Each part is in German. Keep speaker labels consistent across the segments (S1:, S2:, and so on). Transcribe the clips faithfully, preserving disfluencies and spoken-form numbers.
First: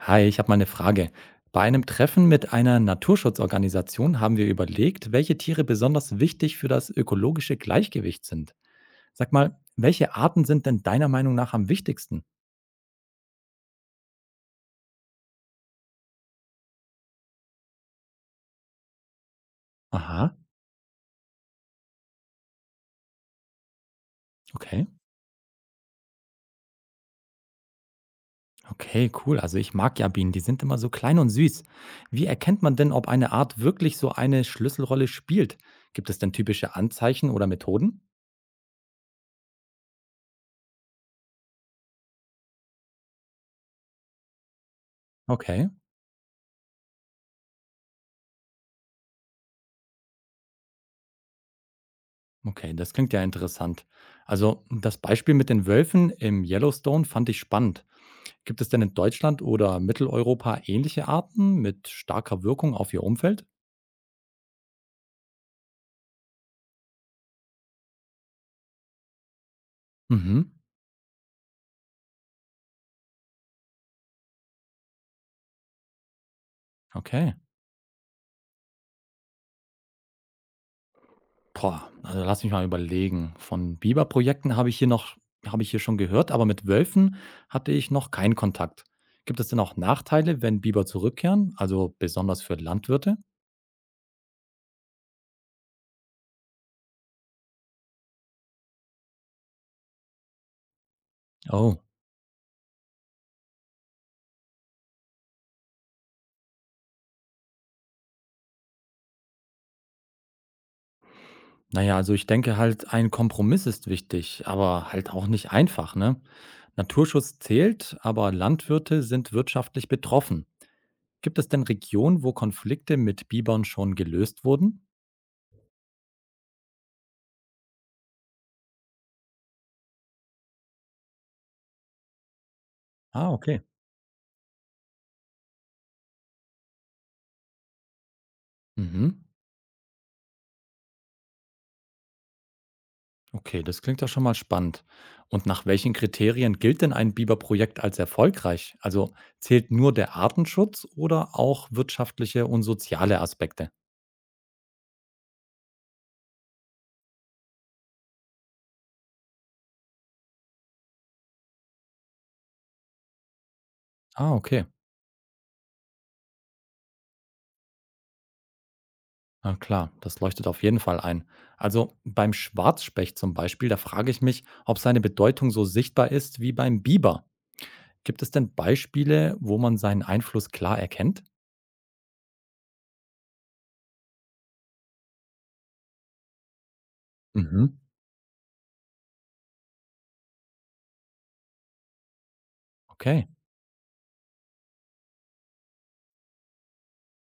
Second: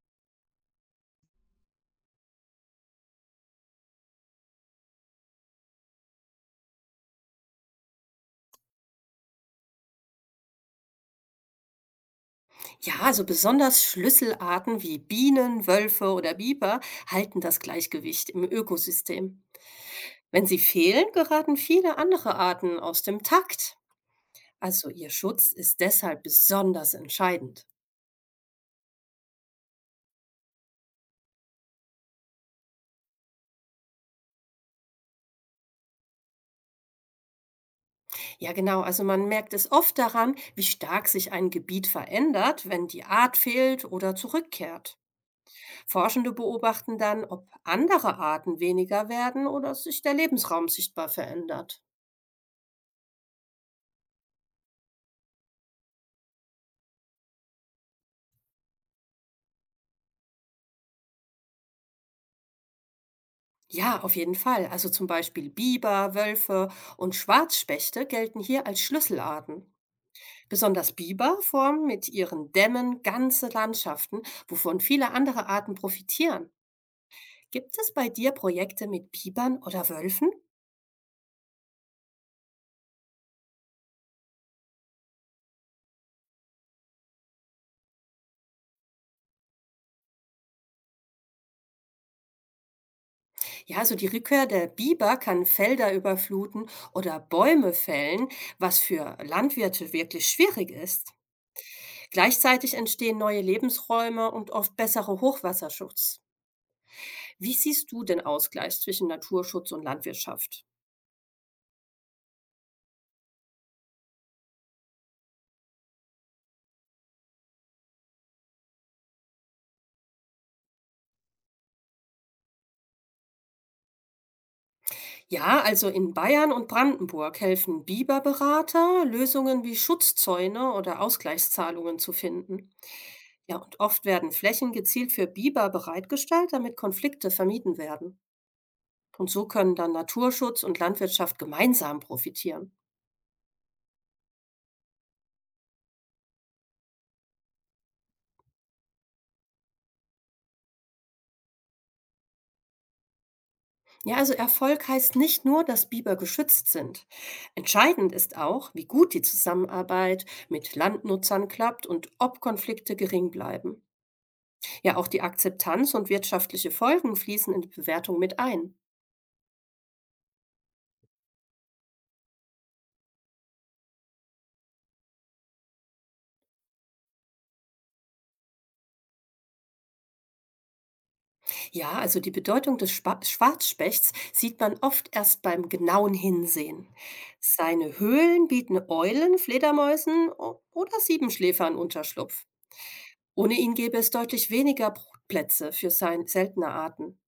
S1: Hi, ich habe mal eine Frage. Bei einem Treffen mit einer Naturschutzorganisation haben wir überlegt, welche Tiere besonders wichtig für das ökologische Gleichgewicht sind. Sag mal, welche Arten sind denn deiner Meinung nach am wichtigsten?
S2: Ja, also besonders Schlüsselarten wie Bienen, Wölfe oder Biber halten das Gleichgewicht im Ökosystem.
S1: Aha,
S2: Wenn sie fehlen, geraten viele andere Arten aus dem Takt.
S1: okay.
S2: Also ihr Schutz ist deshalb besonders entscheidend.
S1: Okay, cool. Also ich mag ja Bienen, die sind immer so klein und süß. Wie erkennt man denn, ob eine Art wirklich so eine Schlüsselrolle spielt? Gibt es denn typische Anzeichen oder Methoden?
S2: Ja, genau, also man merkt es oft daran, wie stark sich ein Gebiet verändert, wenn die Art fehlt oder zurückkehrt.
S1: Okay,
S2: Forschende beobachten dann, ob andere Arten weniger werden oder sich der Lebensraum sichtbar verändert.
S1: okay, das klingt ja interessant. Also das Beispiel mit den Wölfen im Yellowstone fand ich spannend. Gibt es denn in Deutschland oder Mitteleuropa ähnliche Arten mit starker Wirkung auf ihr Umfeld?
S2: Ja, auf jeden Fall. Also zum Beispiel Biber, Wölfe und Schwarzspechte gelten hier als Schlüsselarten.
S1: Mhm,
S2: Besonders Biber formen mit ihren Dämmen ganze Landschaften, wovon viele andere Arten profitieren.
S1: okay.
S2: Gibt es bei dir Projekte mit Bibern oder Wölfen?
S1: Boah, also lass mich mal überlegen. Von Biberprojekten habe ich hier noch, habe ich hier schon gehört, aber mit Wölfen hatte ich noch keinen Kontakt. Gibt es denn auch Nachteile, wenn Biber zurückkehren? Also besonders für Landwirte?
S2: Ja, also die Rückkehr der Biber kann Felder überfluten oder Bäume fällen, was für Landwirte wirklich schwierig ist.
S1: Oh,
S2: Gleichzeitig entstehen neue Lebensräume und oft bessere Hochwasserschutz. Wie siehst du den Ausgleich zwischen Naturschutz und Landwirtschaft?
S1: naja, also ich denke halt, ein Kompromiss ist wichtig, aber halt auch nicht einfach, ne? Naturschutz zählt, aber Landwirte sind wirtschaftlich betroffen. Gibt es denn Regionen, wo Konflikte mit Bibern schon gelöst wurden?
S2: Ja, also in Bayern und Brandenburg helfen Biberberater, Lösungen wie Schutzzäune oder Ausgleichszahlungen zu finden.
S1: Ah,
S2: Ja,
S1: okay.
S2: und oft werden Flächen gezielt für Biber bereitgestellt, damit Konflikte vermieden werden.
S1: Mhm.
S2: Und so können dann Naturschutz und Landwirtschaft gemeinsam profitieren.
S1: Okay, das klingt doch schon mal spannend. Und nach welchen Kriterien gilt denn ein Biberprojekt als erfolgreich? Also zählt nur der Artenschutz oder auch wirtschaftliche und soziale Aspekte?
S2: Ja, also Erfolg heißt nicht nur, dass Biber geschützt sind. Entscheidend ist auch, wie gut die Zusammenarbeit mit Landnutzern klappt und ob Konflikte gering bleiben.
S1: Ah, okay.
S2: Ja, auch die Akzeptanz und wirtschaftliche Folgen fließen in die Bewertung mit ein.
S1: Na klar, das leuchtet auf jeden Fall ein. Also beim Schwarzspecht zum Beispiel, da frage ich mich, ob seine Bedeutung so sichtbar ist wie beim Biber. Gibt es denn Beispiele, wo man seinen Einfluss klar erkennt?
S2: Ja, also die Bedeutung des Schwa- Schwarzspechts sieht man oft erst beim genauen Hinsehen.
S1: Mhm.
S2: Seine Höhlen bieten Eulen, Fledermäusen o- oder Siebenschläfern Unterschlupf.
S1: Okay.
S2: Ohne ihn gäbe es deutlich weniger Brutplätze für sein seltene Arten.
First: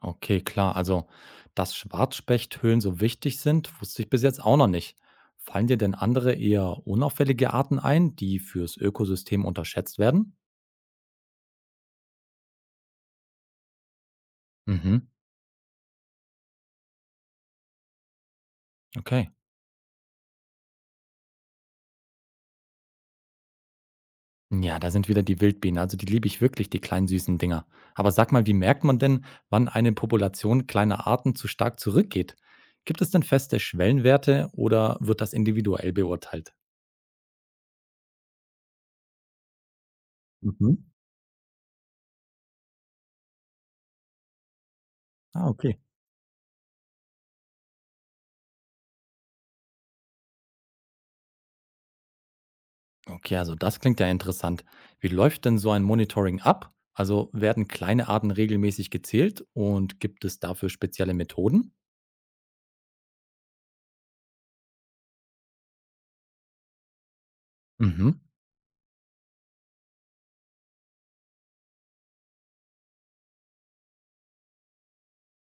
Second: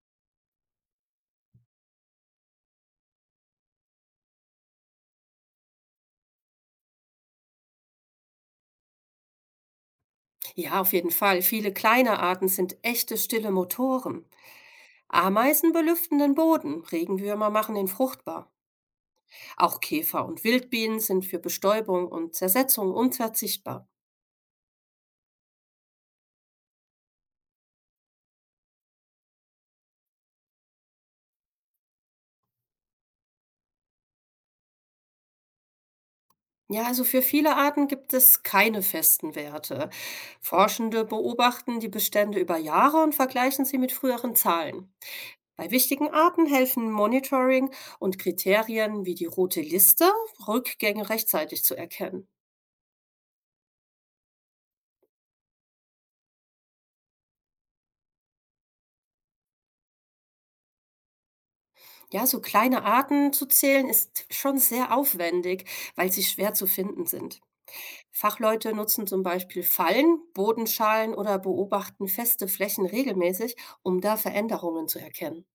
S1: Okay, klar. Also, dass Schwarzspechthöhlen so wichtig sind, wusste ich bis jetzt auch noch nicht. Fallen dir denn andere eher unauffällige Arten ein, die fürs Ökosystem unterschätzt werden?
S2: Ja, auf jeden Fall. Viele kleine Arten sind echte stille Motoren.
S1: Mhm,
S2: Ameisen belüften den Boden, Regenwürmer machen ihn fruchtbar.
S1: okay.
S2: Auch Käfer und Wildbienen sind für Bestäubung und Zersetzung unverzichtbar.
S1: Ja, da sind wieder die Wildbienen. Also die liebe ich wirklich, die kleinen süßen Dinger. Aber sag mal, wie merkt man denn, wann eine Population kleiner Arten zu stark zurückgeht? Gibt es denn feste Schwellenwerte oder wird das individuell beurteilt?
S2: Ja, also für viele Arten gibt es keine festen Werte.
S1: Mhm.
S2: Forschende beobachten die Bestände über Jahre und vergleichen sie mit früheren Zahlen.
S1: Ah,
S2: Bei
S1: okay.
S2: wichtigen Arten helfen Monitoring und Kriterien wie die rote Liste, Rückgänge rechtzeitig zu erkennen.
S1: Okay, also das klingt ja interessant. Wie läuft denn so ein Monitoring ab? Also werden kleine Arten regelmäßig gezählt und gibt es dafür spezielle Methoden?
S2: Ja, so kleine Arten zu zählen ist schon sehr aufwendig, weil sie schwer zu finden sind.
S1: Mhm.
S2: Fachleute nutzen zum Beispiel Fallen, Bodenschalen oder beobachten feste Flächen regelmäßig, um da Veränderungen zu erkennen.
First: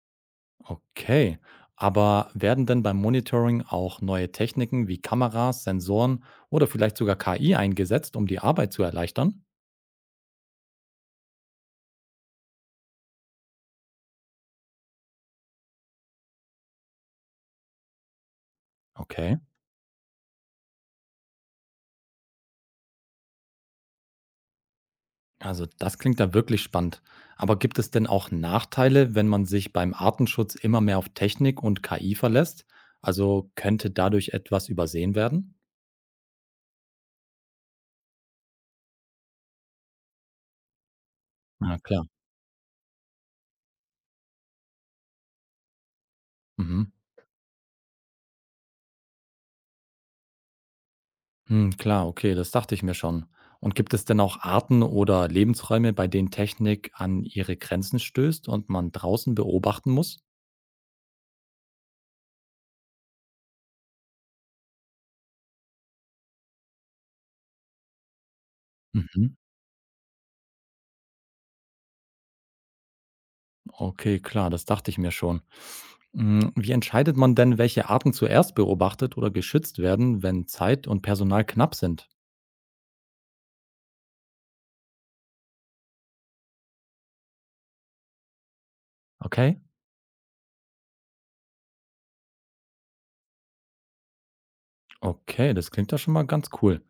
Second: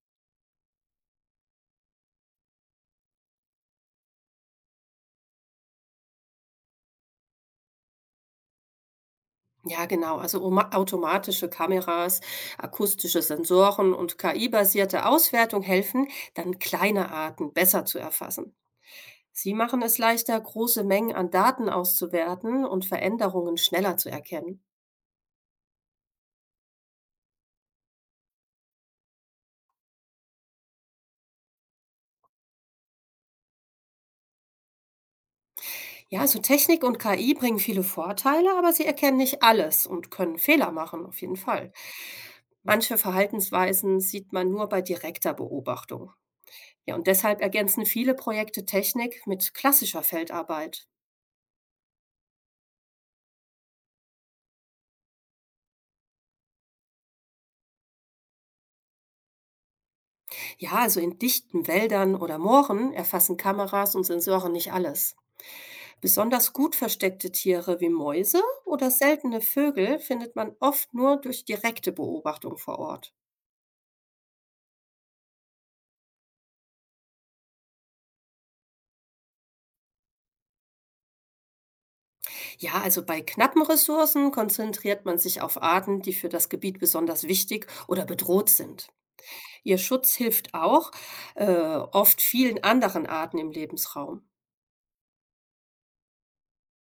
S1: Okay. Aber werden denn beim Monitoring auch neue Techniken wie Kameras, Sensoren oder vielleicht sogar K I eingesetzt, um die Arbeit zu erleichtern?
S2: Ja, genau. Also oma- automatische Kameras, akustische Sensoren und K I-basierte Auswertung helfen, dann kleine Arten besser zu erfassen.
S1: Okay.
S2: Sie machen es leichter, große Mengen an Daten auszuwerten und Veränderungen schneller zu erkennen.
S1: Also das klingt ja wirklich spannend. Aber gibt es denn auch Nachteile, wenn man sich beim Artenschutz immer mehr auf Technik und K I verlässt? Also könnte dadurch etwas übersehen werden?
S2: Ja, so Technik und K I bringen viele Vorteile, aber sie erkennen nicht alles und können Fehler machen, auf jeden Fall.
S1: Na klar.
S2: Manche Verhaltensweisen sieht man nur bei direkter Beobachtung.
S1: Mhm.
S2: Ja, und deshalb ergänzen viele Projekte Technik mit klassischer Feldarbeit.
S1: Hm, klar, okay, das dachte ich mir schon. Und gibt es denn auch Arten oder Lebensräume, bei denen Technik an ihre Grenzen stößt und man draußen beobachten muss?
S2: Ja, also in dichten Wäldern oder Mooren erfassen Kameras und Sensoren nicht alles. Besonders gut versteckte Tiere wie Mäuse oder
S1: Mhm.
S2: seltene Vögel findet man oft nur durch direkte Beobachtung vor Ort.
S1: Okay, klar, das dachte ich mir schon. Hm, wie entscheidet man denn, welche Arten zuerst beobachtet oder geschützt werden, wenn Zeit und Personal knapp sind?
S2: Ja, also bei knappen Ressourcen konzentriert man sich auf Arten, die für das Gebiet besonders wichtig oder bedroht sind.
S1: Okay,
S2: Ihr Schutz hilft auch äh, oft vielen anderen Arten im Lebensraum.
S1: okay, das klingt ja schon mal ganz cool.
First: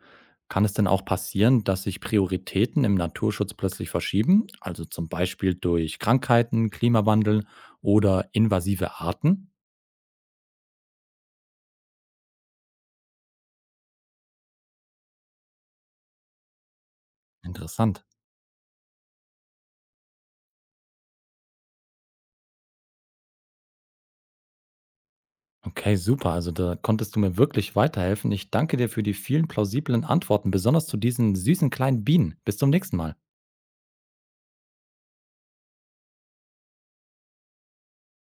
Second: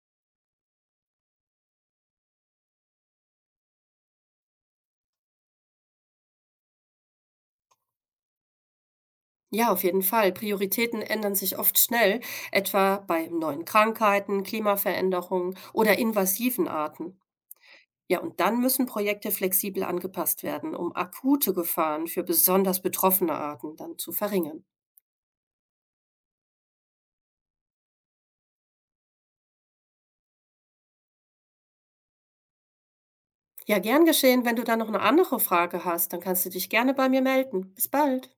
S1: Kann es denn auch passieren, dass sich Prioritäten im Naturschutz plötzlich verschieben, also zum Beispiel durch Krankheiten, Klimawandel oder invasive Arten?
S2: Ja, auf jeden Fall. Prioritäten ändern sich oft schnell, etwa bei neuen Krankheiten, Klimaveränderungen oder invasiven Arten.
S1: Interessant.
S2: Ja, und dann müssen Projekte flexibel angepasst werden, um akute Gefahren für besonders betroffene Arten dann zu verringern.
S1: Okay, super. Also da konntest du mir wirklich weiterhelfen. Ich danke dir für die vielen plausiblen Antworten, besonders zu diesen süßen kleinen Bienen. Bis zum nächsten Mal.
S2: Ja, gern geschehen. Wenn du da noch eine andere Frage hast, dann kannst du dich gerne bei mir melden. Bis bald.